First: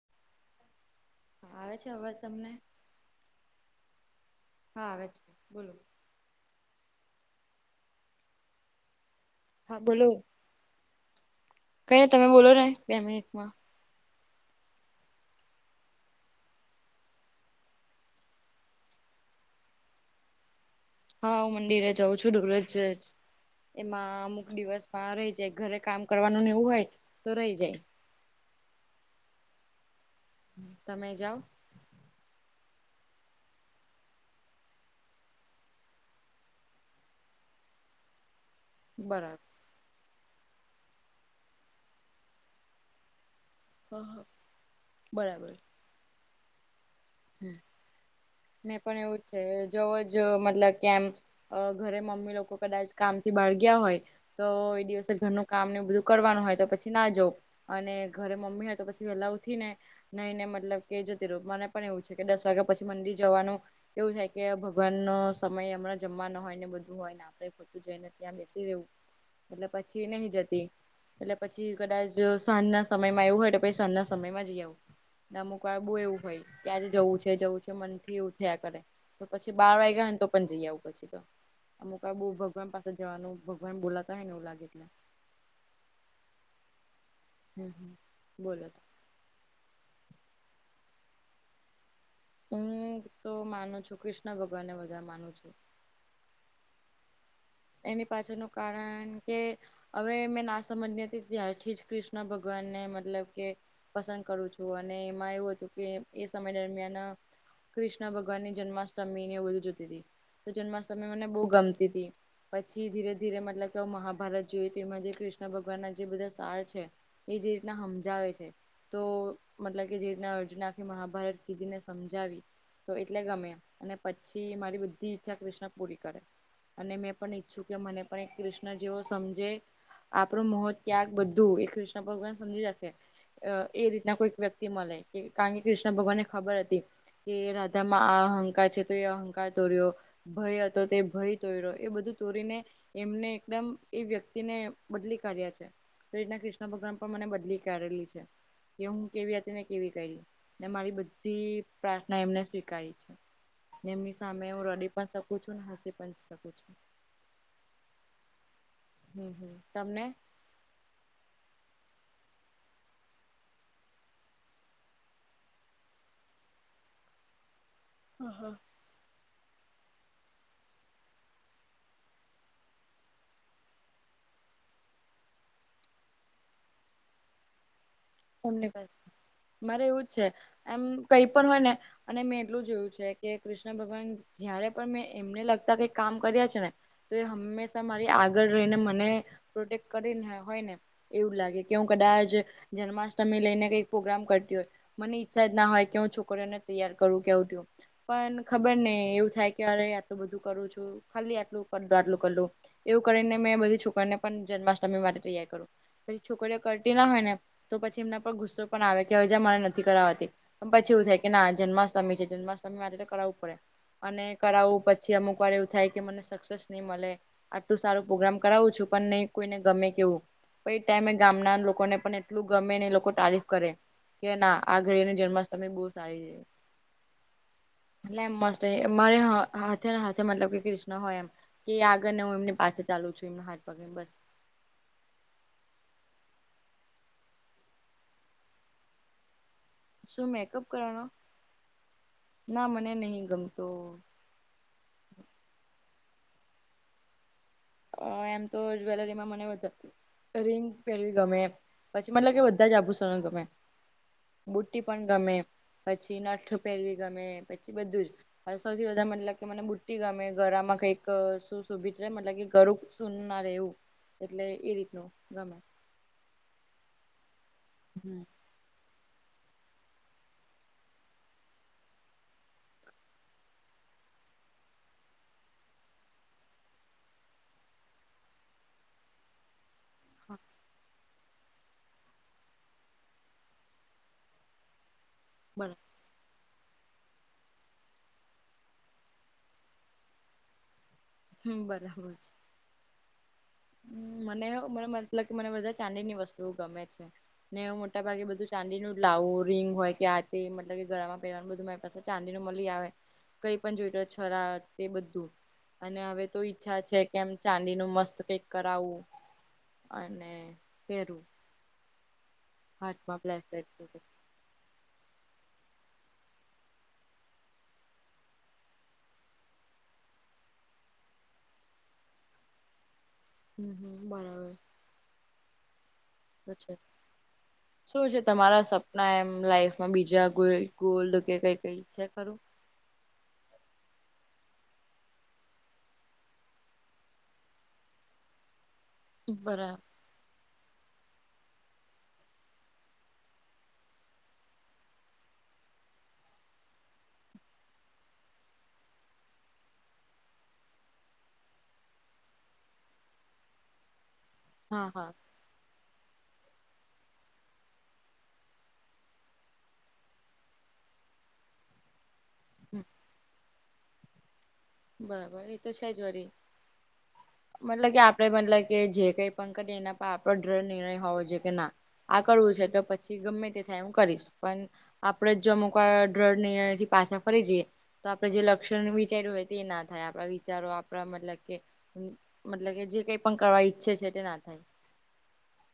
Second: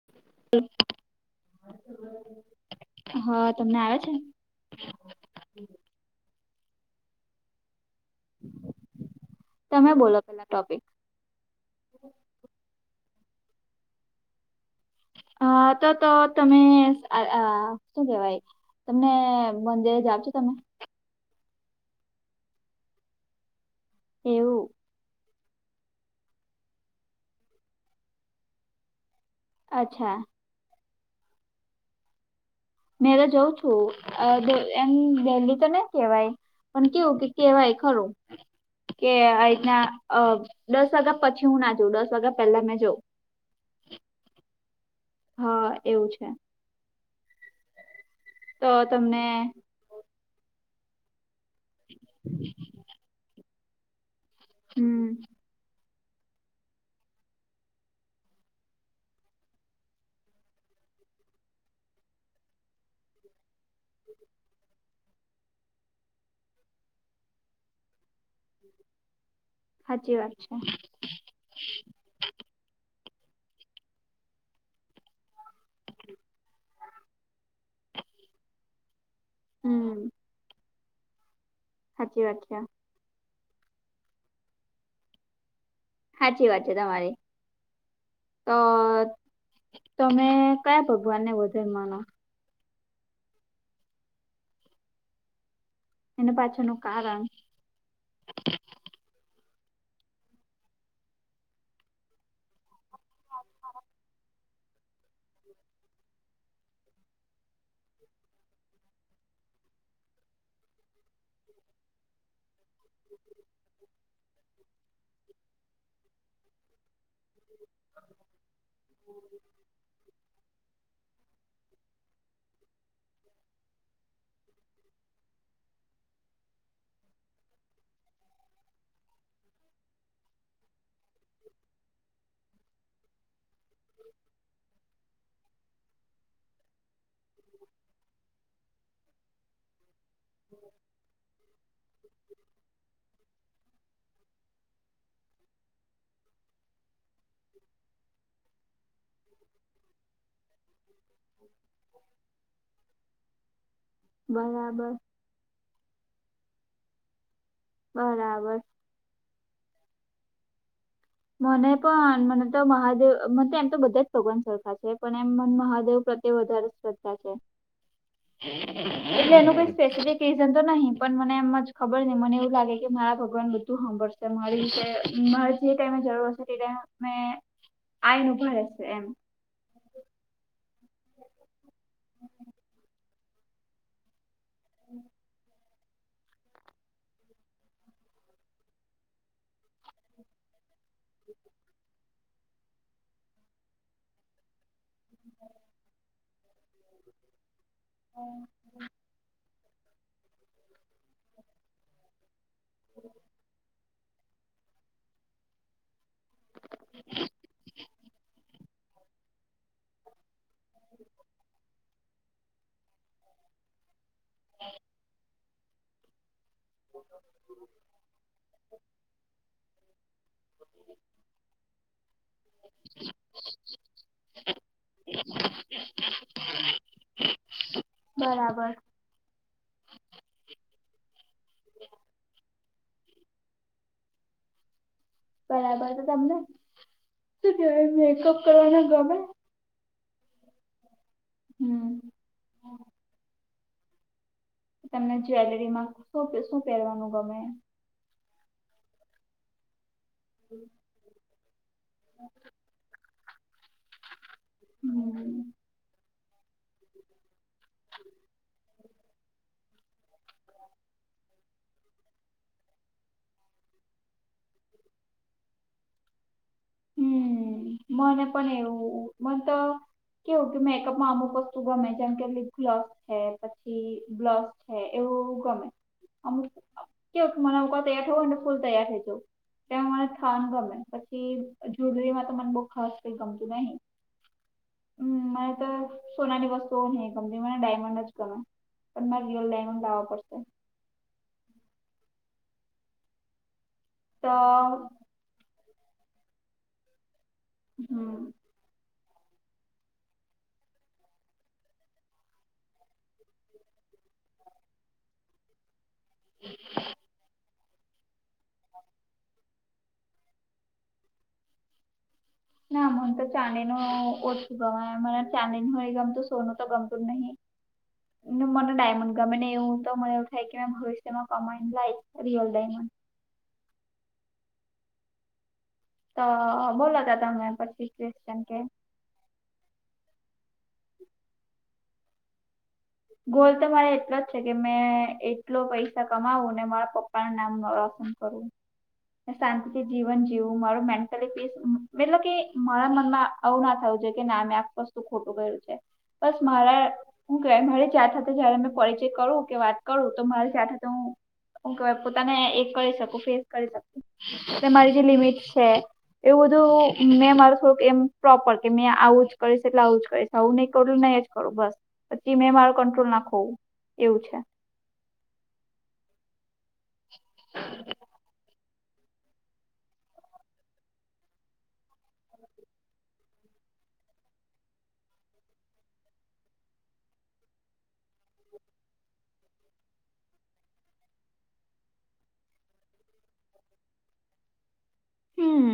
[inaudible] આવે છે આવાજ તમને? હા તમને આવે છે? હા આવે છે બોલો? હા તમે બોલો પેલા ટોપિક. પેલા તમે બોલો ને બે મિનિટમાં. હા તો તો તમે આ આ શું કેવાય? તમને મંદિરે જાવ છો તમે? હા હું મંદિરે જાઉં છું દરરોજ જ એમાં અમુક એવું દિવસમાં રહી જાય ઘરે કામ કરવાનું ને એવું હોય તો રહી જાય. અચ્છા તમે જાઓ? મેં તો જઉં છું એમ ડેઇલી તો નહી કેવાય. પણ કેવું કે કેવાય ખરું કે આ બરાબર રીતના અ દસ વાગ્યા પછી હું ના જઉ દસ વાગ્યા પહેલા મેં જઉ. હ હા બરાબર હા એવું છે. તો મેં પણ તમને એવું છે જોવો જ મતલબ કે આમ અ ઘરે મમ્મી લોકો કદાચ કામ થી બાર ગયા હોય તો એ હમ દિવસે ઘરનું કામ ને એવું બધું કરવાનું હોય તો પછી ના જાવ અને ઘરે મમ્મી હોય તો પછી વેલા ઉઠી ને નઈને મતલબ કે જતી રવ મને પણ એવું છે કે દસ વાગ્યા પછી મંદિર જવાનું કેવું છે કે ભગવાન નો સમય હમણાં જમવાનો હોય ને બધું હોય આપડે ખોટું જઈને ત્યાં બેસી રહવું એટલે પછી સાચી નહી વાત છે જતી. એટલે પછી કદાચ સાંજના સમયમાં એવું હોય તો પછી સાંજના સમયમાં જઈ આવું. અમુક વાર બવ એવું હોય. ક્યારે જવું છે જવું છે મનથી ઉઠ્યા કરે તો પછી બાર વાગ્યા હમ હોય ને તો પણ જઈ આવું પછી તો અમુક સાચી બહુ વાત છે ભગવાન પાસે જવાનું ભગવાન બોલાતા હોય ને એવું લાગે એટલે હાચી વાત છે તમારી. હમ. હમ. તો બોલો તમે કયા ભગવાનને વધારે માનો? હું તો માનું છું કૃષ્ણ ભગવાનને વધારે માનું છું. એને પાછળનું કારણ? એની પાછળનું કારણ કે હવે મેં ના સમજની હતી ત્યારથી જ કૃષ્ણ ભગવાનને મતલબ કે પસંદ કરું છું અને એમાં એવું હતું કે એ સમય દરમિયાન કૃષ્ણ ભગવાનની જન્માષ્ટમી ને એ બધું જોતી હતી તો જન્માષ્ટમી મને બહુ ગમતી હતી. પછી ધીરે ધીરે મતલબ કે મહાભારત જોઈ તી એમાં જે કૃષ્ણ ભગવાન ના જે બધા સાર છે. એ જે રીતના હમજાવે છે તો મતલબ કે જે રીતના અર્જુન ના મહાભારત કીધીને સમજાવી તો એટલે ગમ્યા અને પછી મારી બધી ઈચ્છા કૃષ્ણ પૂરી કરે અને મેં પણ ઈચ્છું કે મને પણ એક કૃષ્ણ જેવો સમજે- આપણું મોહ ત્યાગ બધું એ કૃષ્ણ ભગવાન સમજી હકે. એ રીતના કોઈક વ્યક્તિ મળે કે કારણ કે કૃષ્ણ ભગવાનને ખબર હતી કે રાધામાં આ અહંકાર છે તો એ અહંકાર તોર્યો ભય હતો તો ભય તોર્યો એ બધું ચોરીને એમને એકદમ એ વ્યક્તિ ને બદલી કાઢ્યા છે. તો એ રીતના કૃષ્ણ ભગવાન પણ મને બદલી કાઢેલી છે. કે હું કેવી હતી ને કેવી થઈ ને મારી બધી બધી પ્રાર્થના એમને સ્વીકારી છે એમની સામે હુ બરાબર રડી પણ શકું કછું ના હાસે પંચી શકુ છું બરાબર. હમ હમ તમને મને પણ મને તો મહાદેવ મ એમ તો બધા જ ભગવાન સરખા છે પણ એમ મ મહાદેવ પ્રત્યે વધારે શ્રદ્ધા છે. હા હા એટલે એનું કોઈ સ્પેસિફિક રીઝન તો નહી પણ મને એમમાં જ ખબર નહી મને એવું લાગે કે મારા ભગવાન બધું હાભળશે મારી જે મારી જે ટાઈમે જરૂર હશે તે ટાઈમે મે ધનેવાદ [inaudible] મારે એવું જ છે એમ કઈ પણ હોય ને અને મેં એટલું જોયું છે કે કૃષ્ણ ભગવાન જયારે પણ મેં એમને લાગતા કંઈક કામ કર્યા છે ને તો એ હંમેશા મારી આગળ રહીને મને પ્રોટેક્ટ કરીને હોય ને એવું લાગે કે હું કદાચ જન્માષ્ટમી લઈને કઈક પ્રોગ્રામ કરતી હોય મને ઈચ્છા જ ના હોય કે હું છોકરીઓને તૈયાર કરું કેવું કેવું પણ ખબર નહી એવું થાય કે અરે આટલું બધું કરું છું ખાલી આટલું કર આટલું કરું એવું કરીને મેં બધી છોકરીને પણ જન્માષ્ટમી માટે તૈયાર કરું પછી છોકરીઓ કરતી ના હોય ને તો પછી એમના પર ગુસ્સો પણ આવે કે હવે જા મને નથી કરાવાતી પણ પછી એવું થાય કે ના જન્માષ્ટમી છે જન્માષ્ટમી માટે તો કરાવવું પડે. અને કરાવવું પછી અમુક વાર એવું થાય કે મને સક્સેસ નહી મળે આટલું સારું પ્રોગ્રામ કરાવું છું પણ નહી કોઈને ગમે કેવું પ ઈ એ ટાઈમે ગામના લોકોને પણ એટલું ગમે ને એ લોકો તારીફ કરે. કે ના આ ઘરેની જન્માષ્ટમી બહુ સારી છે એટલે મસ્ત બરાબર મારે હા હાથે ને હાથે મતલબ કે ક્રૃષ્ણ હોય એમ કે આગળને હું એમની પાછળ ચાલુ છું એમ હાથ પકડી ને બસ બરાબર, તો તમને શું કેવાય મેકઅપ કરવાનો ગમે? શું મેકઅપ કરવાનો? હમ ના મને નહી ગમતો. તમને જ્વેલરીમાં શુ-શું પહેરવાનું ગમે? અ એમ તો જ્વેલરીમાં મને રિંગ પહેરવી ગમે. પછી મતલબ કે બધા જ આભૂષણો ગમે, બુટી પણ હમ ગમે. પછી નથ પહેરવી ગમે પછી બધું જ. સૌથી વધારે મતલબ કે મને બુટી ગમે, ગળામાં કઈક શું શોભીધ મતલબ ગળુ સૂન ના રહેવું એટલે એ રીતનું ગમે. હમ, હમ મારે પણ એવું. મન તો કેવું કે મેકઅપમાં અમુક વસ્તુ ગમે, જેમ કે લીપ ગ્લોસ છે પછી બ્લોસ છે એવું ગમે. અમુક કેવું ક મને કોક વાર તૈયાર થવું ને ફૂલ તૈયાર થઈ જવું એ મને હા થાવાનું ગમે. પછી જુલરીમાં તો મને બહુ ખાસ કઈ ગમતું નહીં. મને તો બરાબર સોનાની વસ્તુઓ નહી ગમતી મને ડાયમંડ જ ગમે. પણ મારે રિયલ ડાયમંડ લાવવા પડશે. હમ્મ બરાબર છે. હમ તો મને- મને મતલબ કે મને બધા ચાંદીની વસ્તુઓ ગમે છે ને મોટાભાગે હમ બધું જ ચાંદીનું જ લાવું રિંગ હોય કે આ તે મતલબ કે ગળામાં પહેરવાનું બધું મારી પાસે ચાંદી નુ મલી આવે. કઈ પણ જોઈતુ હોય છરા તે બધું. અને હવે તો ઈચ્છા છે કે એમ ચાંદી નું મસ્ત કંઈક કરાવું અને પેરું. ના મન તો બ્રેસલેટ ચાંદીનું ઓછું ગમે. મને ચાંદી નહી ગમતું સોનું તો ગમતું જ નહી. મને ડાયમંડ ગમેને એવું તો મને એવું થાય કે મે ભવિષ્યમાં કમાઈને લાઈશ રિયલ ડાયમંડ. હમ- હમ બરાબર. તો બોલો તો તમે પચીસ ત્રીસ ટકે ના એમ લાઈફમાં બીજા કોઈ ગોલ્ડ કે કંઈ છે ખરું? ગોલ તો મારો એટલો જ છે કે મે એટલા પૈસા કમાઉં અને મારા પપ્પાનું નામ રોશન કરું. અને બરા શાંતિથી જીવન જીવવું મારું મેન્ટલી પીસ મતલબ કે મારા મનમાં આવું ના થવું જોયે કે મેં કશુ ખોટું કર્યું છે બસ મારા હું કેવાય મારે જ તારી સાથે જ્યારે હું પરિચય કરું કે વાત કરું તમારી સાથે તો હું ઓકે, પોતાને એક કરી શકું, ફેસ કરી શકું. હા મારી જે હા લિમિટ છે. એવું બધું મેં મારું થોડુંક એમ પ્રોપર કે મેં આવું જ કરીશ એટલે આવું જ કરીશ. આવું નહીં કરું ને એ જ કરું. બસ, પછી મારો કંટ્રોલ ના ખોઉં એવું છે. બરાબર, એ તો છે જ વરી. મતલબ કે આપણે બદલાઈ કે જે કંઈ પણ કરીયે એના પર આપણો દ્રઢ નિર્ણય હોવો જોઈએ કે ના. આ કરવું છે તો પછી ગમે તે થાય, હું કરીશ. પણ આપણે જો અમુક આ દૃઢ નિર્ણયો થી પાછા ફરી જઈએ, તો આપણે જે લક્ષ્ય વિચાર્યું હોય તે ના થાય, આપણા વિચારો આપણા મતલબ કે મતલબ કે જે કંઈ પણ કરવા ઈચ્છીએ છીએ તે ના થાય. હમ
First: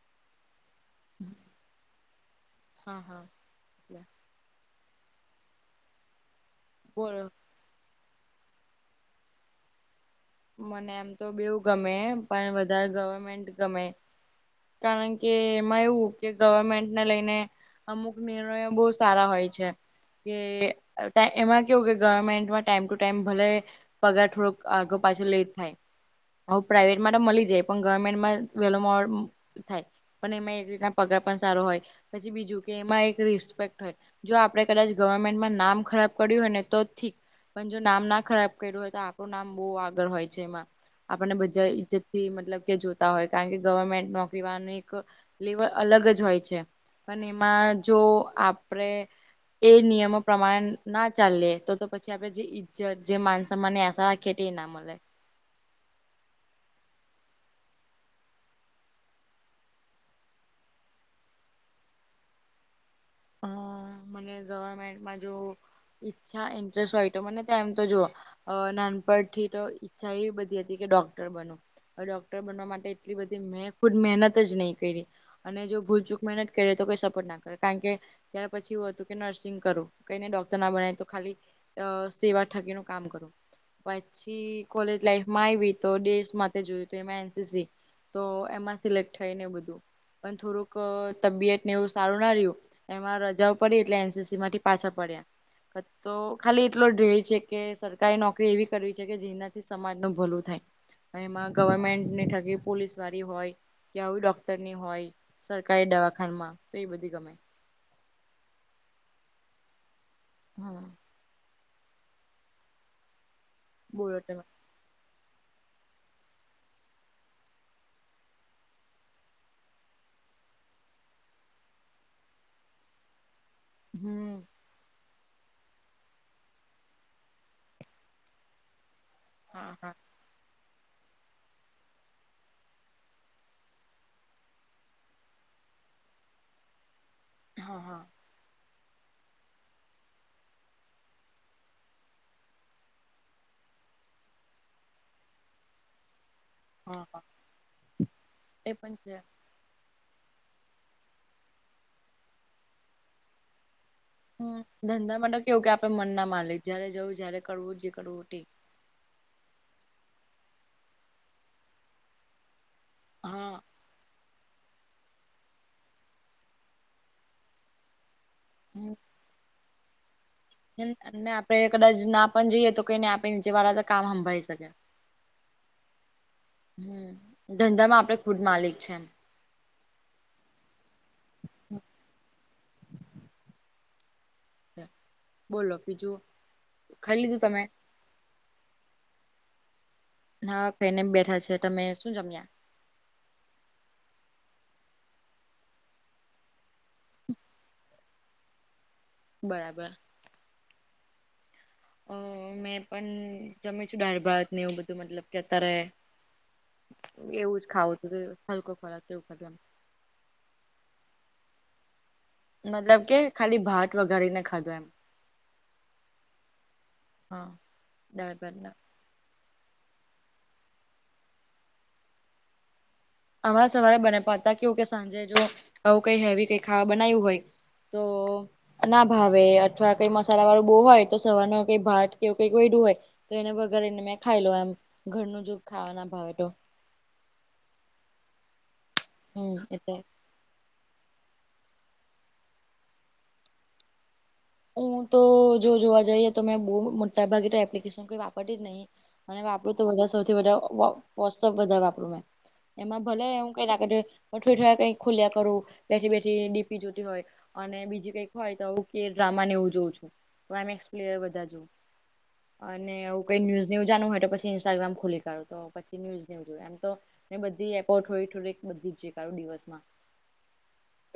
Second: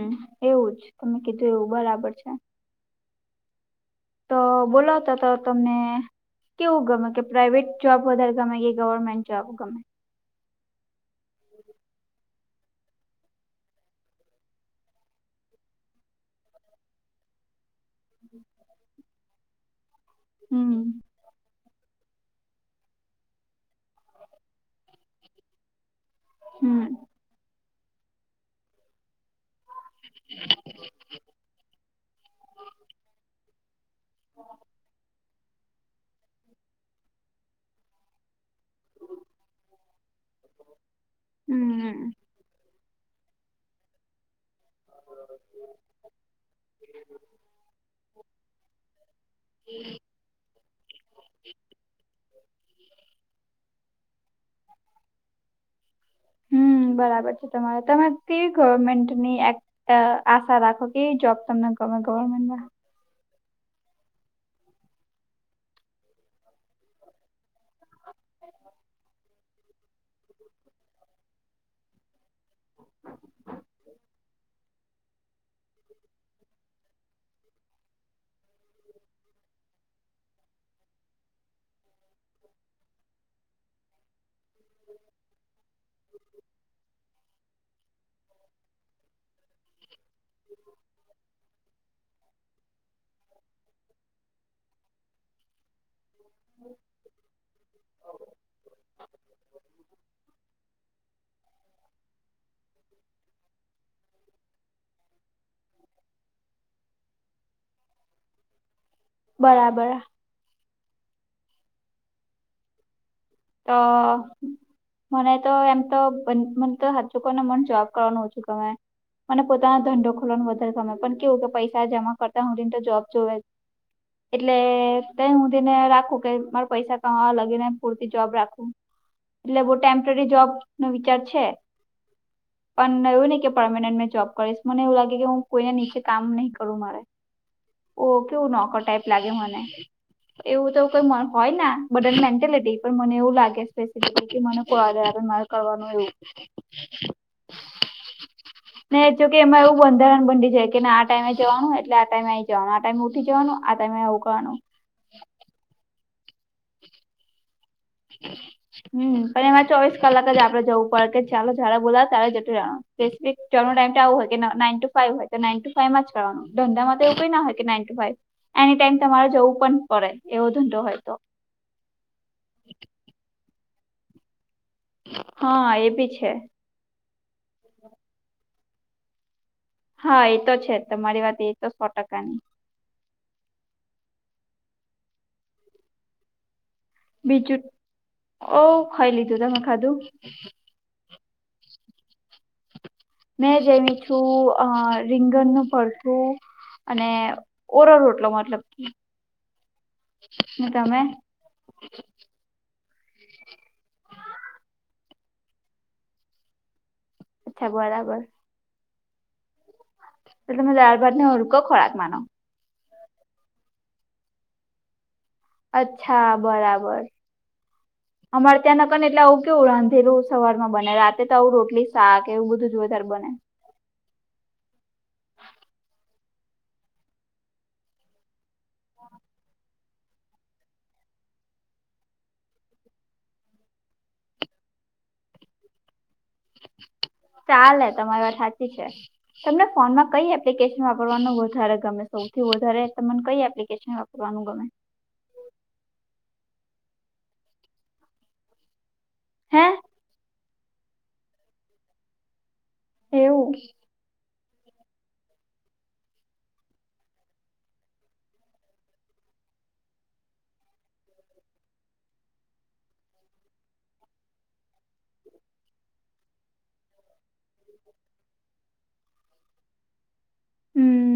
એવું જ. તમે કીધું એવું બરાબર છે. હા હા. એટલે તો બોલાવતા તો તમને કેવું ગમે, કે બોલો પ્રાઇવેટ? જોબ વધારે ગમે કે ગવર્નમેન્ટ જોબ ગમે. મને એમ તો બેઉ ગમે, પણ વધારે ગવર્નમેન્ટ ગમે. કારણ કે એમાં એવું કે ગવર્નમેન્ટને લઈને અમુક નિયમો બહુ સારા હોય છે હમ કે એમાં એવું કે ગવર્નમેન્ટમાં ટાઈમ ટુ ટાઈમ ભલે પગાર થોડોક આગળ-પાછળ લેટ થાય. ઓમ હમ પ્રાઇવેટમાં તો મળી જાય, પણ ગવર્નમેન્ટમાં વહેલો મોડું થાય. પણ એમાં એક રીતે પગાર પણ સારો હોય. પછી બીજું કે, એમાં એક રિસ્પેક્ટ હોય. જો આપણે કદાચ ગવર્નમેન્ટમાં નામ ખરાબ કર્યું હોય ને, તો ઠીક પણ જો નામ ના ખરાબ કર્યું હોય, તો આપણું નામ બહુ આગળ હોય છે એમાં આપણને બધા હમ ઈજ્જતથી મતલબ કે, જોતા હોય કારણ કે ગવર્નમેન્ટનો [unintelligible] એક લેવલ અલગ જ હોય છે. પણ એમાં જો આપણે એ નિયમો પ્રમાણે ના ચાલીએ તો તો પછી આપણે જે ઈજ્જત, જે માન-સન્માન [unintelligible] ના મલે હમ્મ, બરાબર છે તમારે કી ગવર્નમેન્ટની એક એ આશા રાખો કે જોબ તમને ગમે ગવર્નમેન્ટ મા મને ગવર્નમેન્ટમાં જોબ કરવાની ઈચ્છા અને ઇન્ટરેસ્ટ હોય, તો મને તો એમ તો જો અ નાનપણથી તો ઈચ્છા એવી બધી હતી કે ડોક્ટર બનું હવે ડોક્ટર બનવા માટે મેં એટલી બધી મે ખુદ મહેનત જ નહીં કયરી અને જો ભૂલચૂક મહેનત કરે તો કોઈ સપોર્ટ ન કરે કારણ કે ત્યારે પછી એવું હતું કે નર્સિંગ કરું કઈ નઈ ડોક્ટર ન બનાય તો ખાલી એ, સેવા થકીનું કામ કરું. પછી કોલેજ લાઈફમાં આવી, તો દેશ માટે જોયુ તો એમાં એનસીસી તો એમાં સિલેક્ટ થઈ અને બધું પણ થોડુંક તબિયતને એવું સારું ન રહ્યું. એમાં રજાઓ પડી એટલે એનસીસી એમાંથી પાછા પડ્યા. તો ખાલી એટલું ધ્યેય છે કે સરકારી નોકરી એવી કરવી છે કે જેનાથી સમાજનું ભલું થાય. એમાં ગવર્નમેન્ટની પોલીસની હોય કે આવી ડોક્ટરની હોય. સરકારી દવાખાનામાં તો એવી બધી ગમે. બરાબર, હા તો બોલો તમે મને તો એમ તો મનતો હાચુ કઉ ને મને જોબ કરવાનું ઓછું ગમે. મને પોતાનો ધંધો ખોલવાનો વધારે ગમે પણ કેવું કે પૈસા જમા કરતા હુધી ન તો જોબ જોવે જ. હમ એટલે તહીં હુધી ને રાખું કે મારે પૈસા કમાવા લાગે ને એ પૂરતી જોબ રાખું એટલે હા બહુ હા ટેમ્પરરી જોબ નો વિચાર છે. પણ એવું નહી કે મેં પરમેનેન્ટ મેં જોબ કરીશ મને એવું લાગે કે હું કોઈને નીચે કામ નહીં કરું મારે. હા હા ઓકે કેવું નોકર ટાઈપ લાગે મને એવું તો કોઈ મ હોય ના બધાની મેન્ટેલિટી પણ મને એવું લાગે સ્પેસફિકલી કે મને પાલર મારે કરવાનું એવું. હા હા એ પણ ને છે જોકે એમાં એવું બંધારણ બંધાઈ જાય કેને આ ટાઈમે જવાનું એટલે આ ટાઈમે આઈ જવાનું આ ટાઈમેં ઉઠી જવાનું આ ટાઈમે કરવાનું હમ્મ, ધંધા માં તો કેવું કે આપડે મન ના માલિક જયારે જવું જયારે કરવું જે કરવું ઠીક. હમ્મ, પણ એમાં ચોવીસ કલાક જ આપડે જવું પડે કે ચાલો જયારે બોલાવે ત્યારે જતું રેવાનું. સ્પેસિફીક હા. ત્યાં નો ટાઈમ તો આવો હોય કે નાઇન ટુ ફાઈવ હોય. નાઈન ટુ ફાઈવમાં જ કરવાનું ધંધામાં તો એવું કઈ ના હોય કે nine to five any time તમારે જવું પણ પડે. એવો ધંધો હોય [unintelligible] તો અને આપડે કદાચ ના પણ જઈએ તો કઈ નઈ આપણે નીચે વાળા તો કામ સંંભાળી શકે. હા એબી છે. હમ ધંધામાં આપણે ખુદ માલિક છે એમ. હા એ તો છે તમારી વાત એ તો સો ટકાની બોલો બીજું ખાઈ લીધું તમે બીજું ઓ ખાઈ લીધું તમે ખાધું. હા કઈ નહી એમ બેઠા છે તમે શું જમ્યા? મેં જેમી છું અ રીંગણનું ભરતું અને ઓરો રોટલો મતલબ કી બરાબર ને તમે અ મેં પણ જમી છું દાળ ભાતને એવું બધું મતલબ કે અત્યારે એવું જ અચ્છા ખાવું બરાબર તું હલકો ખોરાક કે એવું ખાધું એમ. એટલે તમે દાળ ભાત ને હલકો ખોરાક માનો મતલબ કે ખાલી ભાત વઘારીને ખાધો એમ અચ્છા બરાબર હા દાળ ભાત અમારે ને ત્યાં ના પણ એટલે આવું કેવું રાંધેલું સવાર માં બને રાતે તો આવું રોટલી શાક એવું બધું જ વધારે બને. અમાર સવારે બને પણ અત્યારે કેવું કે સાંજે જો આવું કઈ હેવી કઈ ખાવા બનાયુ હોય. તો ના ભાવે અથવા કઈ મસાલા વાળું બોવ હોય તો સવાર નો કઈ ભાત કે આવું કંઈક વયધુ હોય. તો એને વઘારીને મેં ખાઈ લવ એમ ઘરનું જ ખાવાના ભાવે તો. ચાલે તમારી વાત સાચી છે હમ તમને ફોન એટલે માં કઈ એપ એપ્લિકેશન વાપરવાનું વધારે ગમે સૌથી વધારે તમને કઈ એપ્લિકેશન વાપરવાનું ગમે? હું તો જો જોવા જઈએ તો મેં બહુ મોટાભાગે તો એપ્લિકેશન કોઈ વાપરતી જ નહીં. અને હે વાપરું તો વધારે સૌથી વધારે વો વૉટ્સએપ વધારે વાપરું મેં. એમાં ભલે હું એવું કઈ ના કહેતી હો [unintelligible] કઈક ખુલ્યા કરું બેઠી બેઠી ડી. પી જોતી હોય અને બીજી કઈક હોય તો ઉકેર ડ્રામા ને એવું જોઉ છું તો એમ. એક્સ. પ્લેયર વધારે જોઉં. [inaudible] અને એવું કઈ ન્યૂઝ ને એવું જાણવું હોય તો પછી ઇન્સ્ટાગ્રામ ખોલી કાઢું તો પછી ન્યૂઝ ને એવું જોય એમ તો ને બધી એપો થોડી થોડી બધી જ જોઈ કાઢું દિવસ માં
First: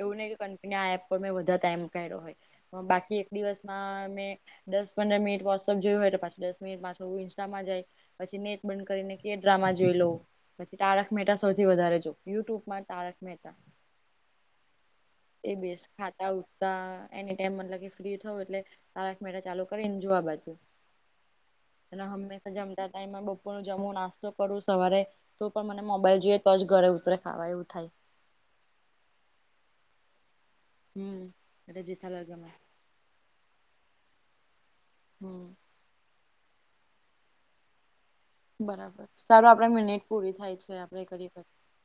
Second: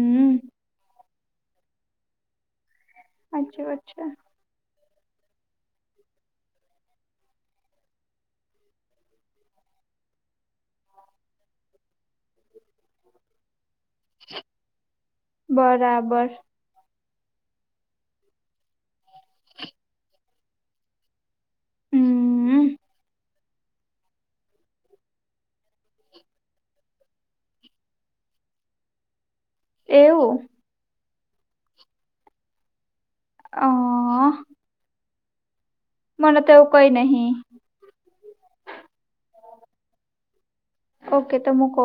એવું નહીં કે કંપની કે એપ પર મેં બધું કામ કર્યું હોય બાકી એક સાચી વાત છે દિવસમાં મેં દસ-પંદર મિનિટ વોટ્સએપ જોયું હોય તો પાછું દસ મિનિટ ઇન્સ્ટામાં જાય પછી નેટ બંધ કરીને કે ડ્રામા જોઈ લો. પછી તારક મહેતા સૌથી વધારે જોઉં યુટ્યુબમાં તારક મહેતા. હમમ એ બેસ ખાતાં-ઉઠતાં એની ટાઈમ મતલબ કે ફ્રી થાઉં એટલે તારક મહેતા ચાલુ કરીને જોવા બેસું હંમેશાં હમ જમતા ટાઈમે. જમું નાસ્તો કરું સવારે તો પણ મને મોબાઈલ જોઈએ તો જ ગળે ઊતરે ખાવા એવું થાય. એવું. હમમ મને જેઠાલાલ ગમે આ હા હમમ મને તો એવું કંઈ નહીં બરાબર સારું આપણી મિનિટ પૂરી થાય છે એમ ઓકે તો મૂકો